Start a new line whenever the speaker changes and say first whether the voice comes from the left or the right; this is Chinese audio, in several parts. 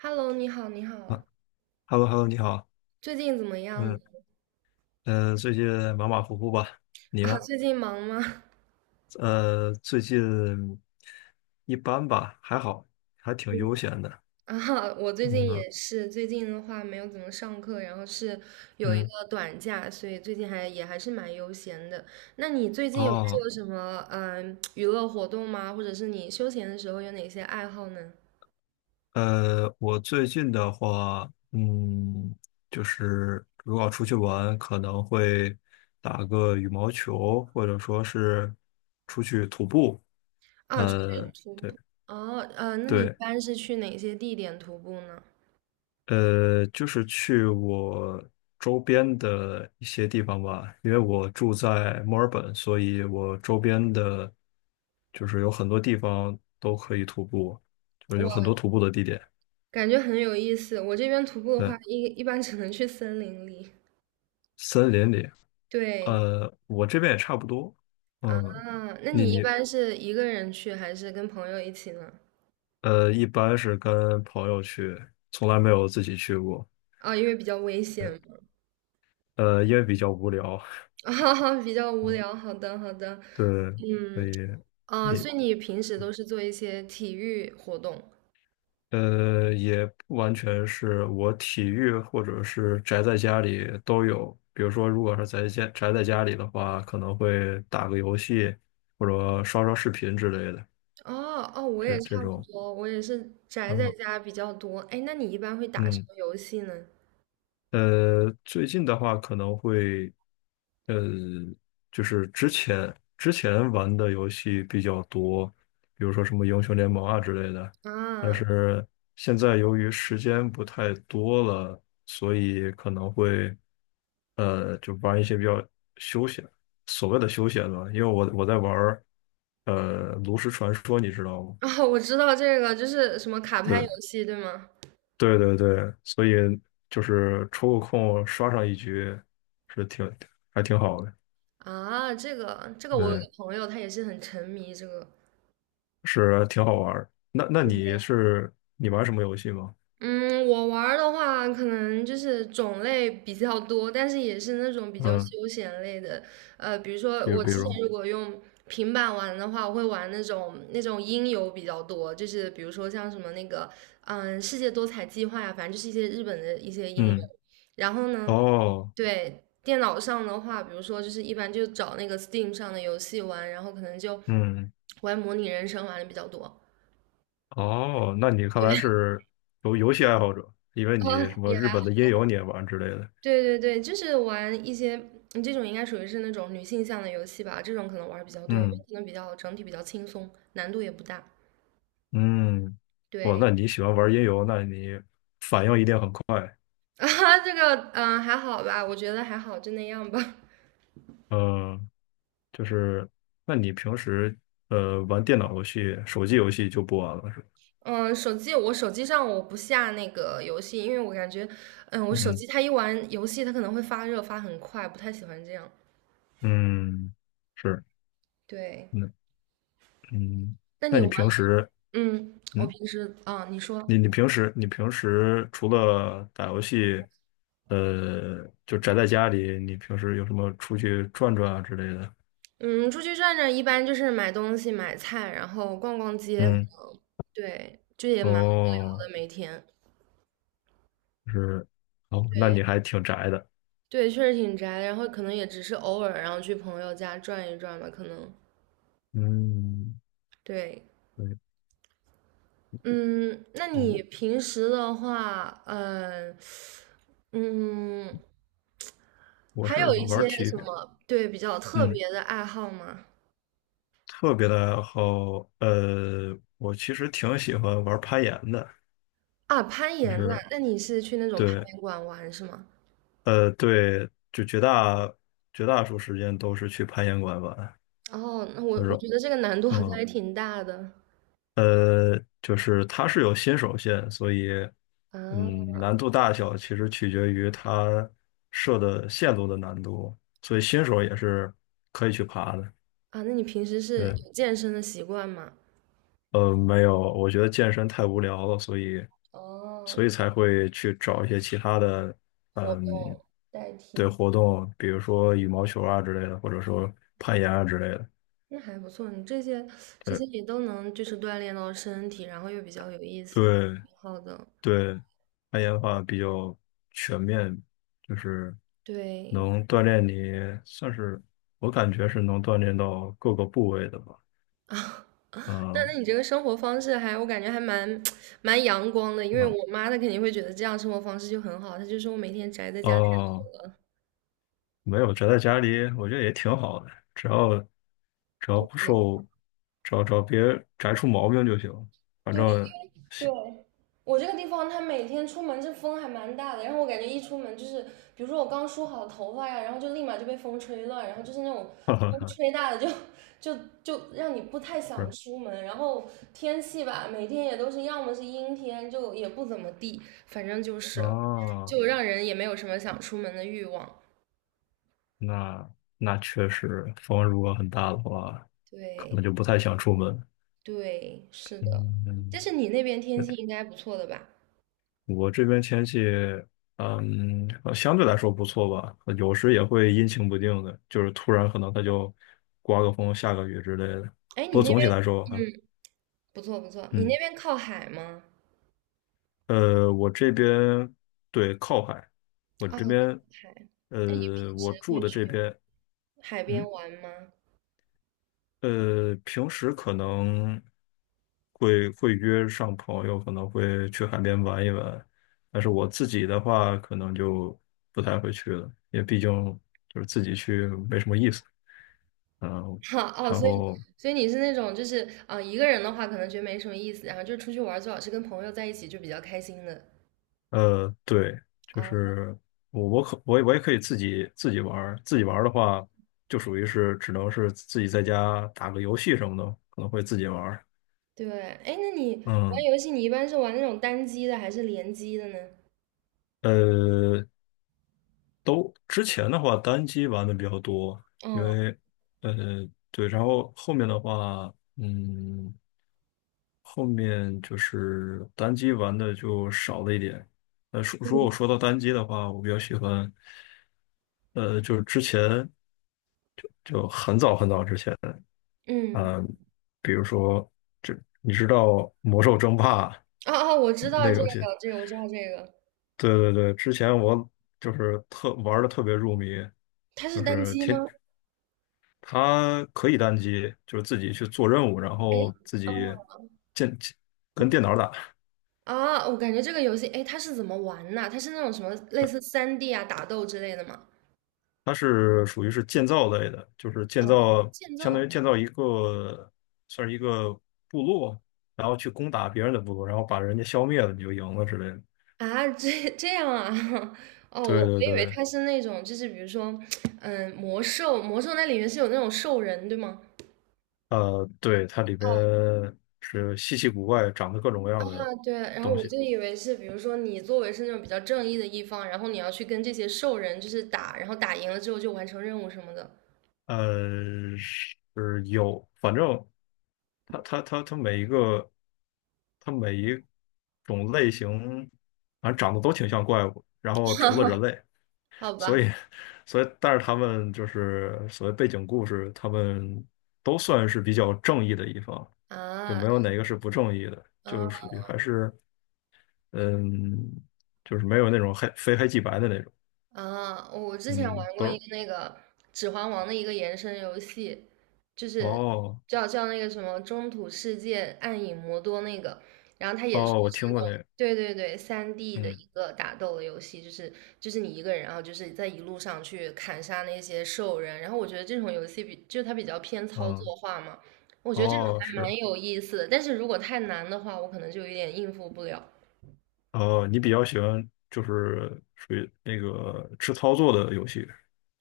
right: Hello，你好，你
left: 啊
right: 好，
left: ，Hello Hello，你好，
right: 最近怎么样
left: 嗯，最近马马虎虎吧？你
right: 啊？
left: 呢？
right: 最近忙吗？
left: 最近一般吧，还好，还挺悠闲的。
right: 啊，我最近
left: 嗯
right: 也是，最近的话没有怎么上课，然后是有一
left: 嗯，
right: 个短假，所以最近还也还是蛮悠闲的。那你最近有
left: 哦，
right: 做什么娱乐活动吗？或者是你休闲的时候有哪些爱好呢？
left: 我最近的话，就是如果要出去玩，可能会打个羽毛球，或者说是出去徒步。
right: 啊，出去徒
left: 对。
right: 步。哦，那你一
left: 对，
right: 般是去哪些地点徒步呢？
left: 就是去我周边的一些地方吧，因为我住在墨尔本，所以我周边的，就是有很多地方都可以徒步，就是有很
right: 我
left: 多徒步的地点。
right: 感觉很有意思。我这边徒步的话，
left: 嗯，
right: 一般只能去森林里。
left: 森林里，
right: 对，
left: 我这边也差不多。
right: 啊，
left: 嗯，
right: 那
left: 你
right: 你一
left: 你
right: 般是一个人去还是跟朋友一起呢？
left: 呃，一般是跟朋友去，从来没有自己去过。
right: 啊，因为比较危险嘛，
left: 嗯，因为比较无聊。
right: 啊，比较无聊。好的，好的，
left: 对，所
right: 嗯，
left: 以。
right: 啊，
left: 你。
right: 所以你平时都是做一些体育活动？
left: 也不完全是我体育或者是宅在家里都有。比如说，如果是宅在家里的话，可能会打个游戏，或者刷刷视频之类的，
right: 哦，哦，我
left: 这
right: 也
left: 这
right: 差不
left: 种。
right: 多，我也是宅在
left: 嗯
right: 家比较多。哎，那你一般会打什
left: 嗯。
right: 么游戏呢？
left: 最近的话可能会，呃，就是之前玩的游戏比较多，比如说什么英雄联盟啊之类的。但
right: 啊，
left: 是现在由于时间不太多了，所以可能会，就玩一些比较休闲，所谓的休闲吧。因为我在玩儿炉石传说，你知道吗？
right: 哦，我知道这个，就是什么卡牌游
left: 对。
right: 戏，对吗？
left: 对对对，所以就是抽个空刷上一局，是挺还挺好的，
right: 啊，这个，这个我有
left: 对，
right: 个朋友，他也是很沉迷这个。
left: 是挺好玩儿。那你玩什么游戏吗？
right: 嗯，我玩儿的话，可能就是种类比较多，但是也是那种比较
left: 嗯，
right: 休闲类的。比如说
left: 比如
right: 我
left: 比
right: 之
left: 如，
right: 前如果用平板玩的话，我会玩那种音游比较多，就是比如说像什么那个世界多彩计划呀，反正就是一些日本的一些音游。
left: 嗯，
right: 然后呢，
left: 哦，
right: 对，电脑上的话，比如说就是一般就找那个 Steam 上的游戏玩，然后可能就
left: 嗯，
right: 玩模拟人生玩的比较多。
left: 哦，那你看来是游戏爱好者，因为
right: 啊，
left: 你什么
right: 也
left: 日本的音游你也玩之类的，
right: 对对对，就是玩一些这种应该属于是那种女性向的游戏吧，这种可能玩儿比较多，因
left: 嗯
right: 为可能比较整体比较轻松，难度也不大。
left: 嗯，哇，
right: 对
left: 那你喜欢玩音游，那你反应一定很快，
right: 啊，这个还好吧，我觉得还好，就那样吧。
left: 嗯。就是，那你平时玩电脑游戏、手机游戏就不玩了是吧？
right: 嗯，手机上我不下那个游戏，因为我感觉，嗯，我手
left: 嗯
right: 机它一玩游戏它可能会发热发很快，不太喜欢这样。
left: 嗯，是，
right: 对，
left: 那，嗯，
right: 那
left: 那
right: 你
left: 你
right: 玩，
left: 平时
right: 嗯，我
left: 嗯，
right: 平时啊，你
left: 你
right: 说。
left: 你平时你平时除了打游戏，就宅在家里，你平时有什么出去转转啊之类的？
right: 嗯，出去转转一般就是买东西、买菜，然后逛逛街，
left: 嗯，
right: 对，就也蛮无聊
left: 哦，
right: 的，每天。
left: 是，哦，那
right: 对
left: 你还挺宅的。
right: 对，确实挺宅的。然后可能也只是偶尔，然后去朋友家转一转吧，可能。
left: 嗯，
right: 对，
left: 对，
right: 嗯，那
left: 嗯，
right: 你平时的话，嗯，
left: 我
right: 还
left: 是
right: 有一
left: 玩
right: 些
left: 体
right: 什
left: 育，
right: 么对比较特
left: 嗯。
right: 别的爱好吗？
left: 特别的好，我其实挺喜欢玩攀岩的，
right: 啊，攀
left: 就
right: 岩呐，
left: 是
right: 那你是去那种攀
left: 对，
right: 岩馆玩是吗？
left: 对，就绝大多数时间都是去攀岩馆玩，
right: 哦，那我
left: 就是
right: 我觉得这个难度好像
left: 嗯，
right: 还挺大的
left: 就是它是有新手线，所以
right: 啊
left: 难度大小其实取决于它设的线路的难度，所以新手也是可以去爬的，
right: 啊！那你平时是
left: 对，
right: 有健身的习惯吗？
left: 没有，我觉得健身太无聊了，所以
right: 哦，
left: 所以才会去找一些其他的，
right: 活
left: 嗯，
right: 动代
left: 对
right: 替。
left: 活动，比如说羽毛球啊之类的，或者说攀岩啊之类的。
right: 那还不错，你这些
left: 对
right: 也都能就是锻炼到身体，然后又比较有意思，
left: 对
right: 挺好的。
left: 对，攀岩的话比较全面，就是
right: 对
left: 能锻炼你，算是我感觉是能锻炼到各个部位的吧。
right: 啊，那那
left: 嗯，
right: 你这个生活方式还我感觉还蛮 蛮阳光的，因为我
left: 啊，
right: 妈她肯定会觉得这样生活方式就很好，她就说我每天宅在家太
left: 哦。
right: 多了。
left: 没有，宅在家里，我觉得也挺好的，只要不受，只要别宅出毛病就行。反
right: 对。
left: 正，
right: 对，我这个地方，它每天出门这风还蛮大的，然后我感觉一出门就是，比如说我刚梳好头发呀，然后就立马就被风吹乱，然后就是那种
left: 哈哈
right: 风
left: 哈，
right: 吹大的就让你不太想
left: 是
right: 出门，然后天气吧，每天也都是要么是阴天，就也不怎么地，反正就是
left: 啊，
right: 就让人也没有什么想出门的欲望。
left: 那那确实，风如果很大的话，可能
right: 对
left: 就不太想出门。
right: 对，是的，
left: 嗯，
right: 但是你那边天气应该不错的吧？
left: 我这边天气，相对来说不错吧，有时也会阴晴不定的，就是突然可能它就刮个风、下个雨之类的。
right: 哎，
left: 不
right: 你
left: 过
right: 那
left: 总体来
right: 边
left: 说，啊，
right: 不错不错，你那
left: 嗯。
right: 边靠海吗？
left: 我这边对靠海，我
right: 啊，
left: 这边
right: 海那你平
left: 我
right: 时
left: 住
right: 会
left: 的
right: 去？
left: 这边，
right: 海边
left: 嗯，
right: 玩吗？
left: 平时可能会约上朋友，可能会去海边玩一玩，但是我自己的话，可能就不太会去了，因为毕竟就是自己去没什么意思，嗯，
right: 哈哦，
left: 然
right: 所以
left: 后
right: 所以你是那种就是一个人的话可能觉得没什么意思，然后就是出去玩儿最好是跟朋友在一起就比较开心的。
left: 对，就
right: 啊，
left: 是我也可以自己玩儿，自己玩儿的话，就属于是只能是自己在家打个游戏什么的，可能会自己玩儿
right: 对，哎，那你玩
left: 嗯，
right: 游戏你一般是玩那种单机的还是联机的呢？
left: 呃，都之前的话单机玩的比较多，因
right: 嗯
left: 为呃对，然后后面的话，后面就是单机玩的就少了一点。如果
right: 嗯，
left: 说到单机的话，我比较喜欢，就是之前。就很早很早之前，
right: 嗯，
left: 嗯，比如说，你知道《魔兽争霸》
right: 哦哦，我知道
left: 那
right: 这
left: 个
right: 个，
left: 游戏？
right: 这个我知道这个，
left: 对对对，之前我就是特玩的特别入迷，
right: 它是
left: 就
right: 单
left: 是
right: 机吗？
left: 天，它可以单机，就是自己去做任务，然
right: 哎，
left: 后自己建跟电脑打。
right: 啊，我感觉这个游戏，哎，它是怎么玩呐？它是那种什么类似三 d 啊打斗之类的吗？
left: 它是属于是建造类的，就是建
right: 啊，
left: 造，
right: 建
left: 相当
right: 造
left: 于建造一个算是一个部落，然后去攻打别人的部落，然后把人家消灭了，你就赢了之类的。
right: 啊，这样啊？哦，我
left: 对
right: 我
left: 对
right: 以为
left: 对，
right: 他是那种，就是比如说，嗯，魔兽，魔兽那里面是有那种兽人，对吗？
left: 对，它里边
right: 哦，
left: 是稀奇古怪，长得各种各样的
right: 啊，对，然后
left: 东
right: 我
left: 西。
right: 就以为是，比如说你作为是那种比较正义的一方，然后你要去跟这些兽人就是打，然后打赢了之后就完成任务什么的，
left: 是有，反正它每一个，它每一种类型，反正长得都挺像怪物。然后除了人类，
right: 好
left: 所
right: 吧？
left: 以所以，但是他们就是所谓背景故事，他们都算是比较正义的一方，就
right: 啊，
left: 没有哪个是不正义的，就是
right: 嗯。
left: 属于还是。嗯，就是没有那种非黑即白的那种，
right: 啊，我之前
left: 嗯，
right: 玩过
left: 都
right: 一
left: 是，
right: 个那个《指环王》的一个延伸游戏，就是
left: 哦
right: 叫那个什么《中土世界：暗影魔多》那个，然后它也是就
left: 哦，我
right: 是
left: 听
right: 那
left: 过那
right: 种
left: 个，
right: 对对对三 d 的
left: 嗯
right: 一个打斗的游戏，就是就是你一个人，然后就是在一路上去砍杀那些兽人，然后我觉得这种游戏比就它比较偏操
left: 嗯，
right: 作化嘛，我觉得这种
left: 哦
right: 还蛮
left: 是，
right: 有意思的，但是如果太难的话，我可能就有点应付不了。
left: 哦，你比较喜欢就是属于那个吃操作的游戏，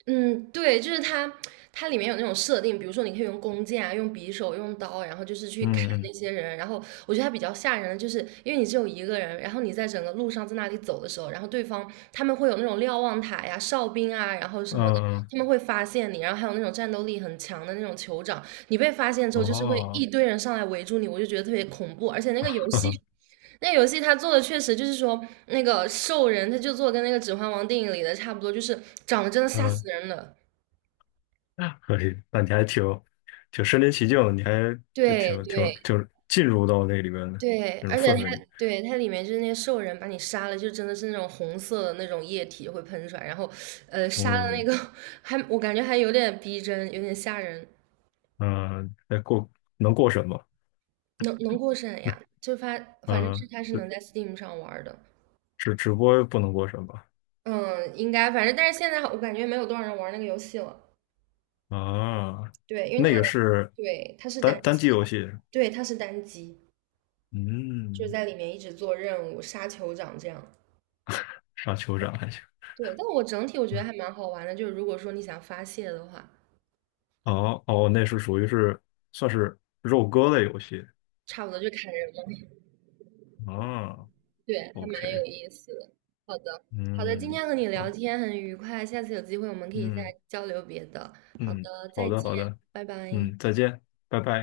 right: 嗯，对，就是它，它里面有那种设定，比如说你可以用弓箭啊，用匕首，用刀，然后就是去砍那
left: 嗯
right: 些人。然后我觉得它比较吓人的，就是因为你只有一个人，然后你在整个路上在那里走的时候，然后对方他们会有那种瞭望塔呀、哨兵啊，然后什么的，
left: 嗯嗯，
right: 他们会发现你，然后还有那种战斗力很强的那种酋长，你被发现之后，就是会
left: 哦，
right: 一堆人上来围住你，我就觉得特别恐怖。而且那个游
left: 呵
right: 戏
left: 呵，
right: 那游戏它做的确实就是说，那个兽人他就做跟那个《指环王》电影里的差不多，就是长得真的吓
left: 嗯，
right: 死人了。
left: 可以，那你还挺身临其境的，你还就
right: 对
left: 挺
right: 对
left: 就是进入到那里边的
right: 对，
left: 那种
right: 而且
left: 氛
right: 它
left: 围里，
right: 对它里面就是那个兽人把你杀了，就真的是那种红色的那种液体会喷出来，然后杀的
left: 哦，
right: 那个 还我感觉还有点逼真，有点吓人，
left: 嗯，那能过审吗？
right: 能过审呀？就发反正
left: 嗯，
right: 是它是能在 Steam 上玩儿的，
left: 直播不能过审吧？
right: 嗯，应该反正但是现在我感觉没有多少人玩那个游戏了。
left: 啊，
right: 对，因为
left: 那
right: 它
left: 个是
right: 对它是
left: 单
right: 单
left: 单
right: 机，
left: 机游戏，
right: 对它是单机，就是
left: 嗯，
right: 在里面一直做任务、杀酋长这样。
left: 杀酋长还行。
right: 对，但我整体我觉得还蛮好玩的，就是如果说你想发泄的话，
left: 哦哦，那是属于是算是肉鸽类游戏
right: 差不多就砍人嘛。
left: 啊。
right: 对，还蛮
left: OK，
right: 有意思的。好的，好的，今
left: 嗯，
right: 天和你聊
left: 啊，
right: 天很愉快，下次有机会我们可以再
left: 嗯
right: 交流别的。好
left: 嗯，
right: 的，
left: 好
right: 再
left: 的
right: 见，
left: 好的，
right: 拜拜。
left: 嗯，再见，拜拜。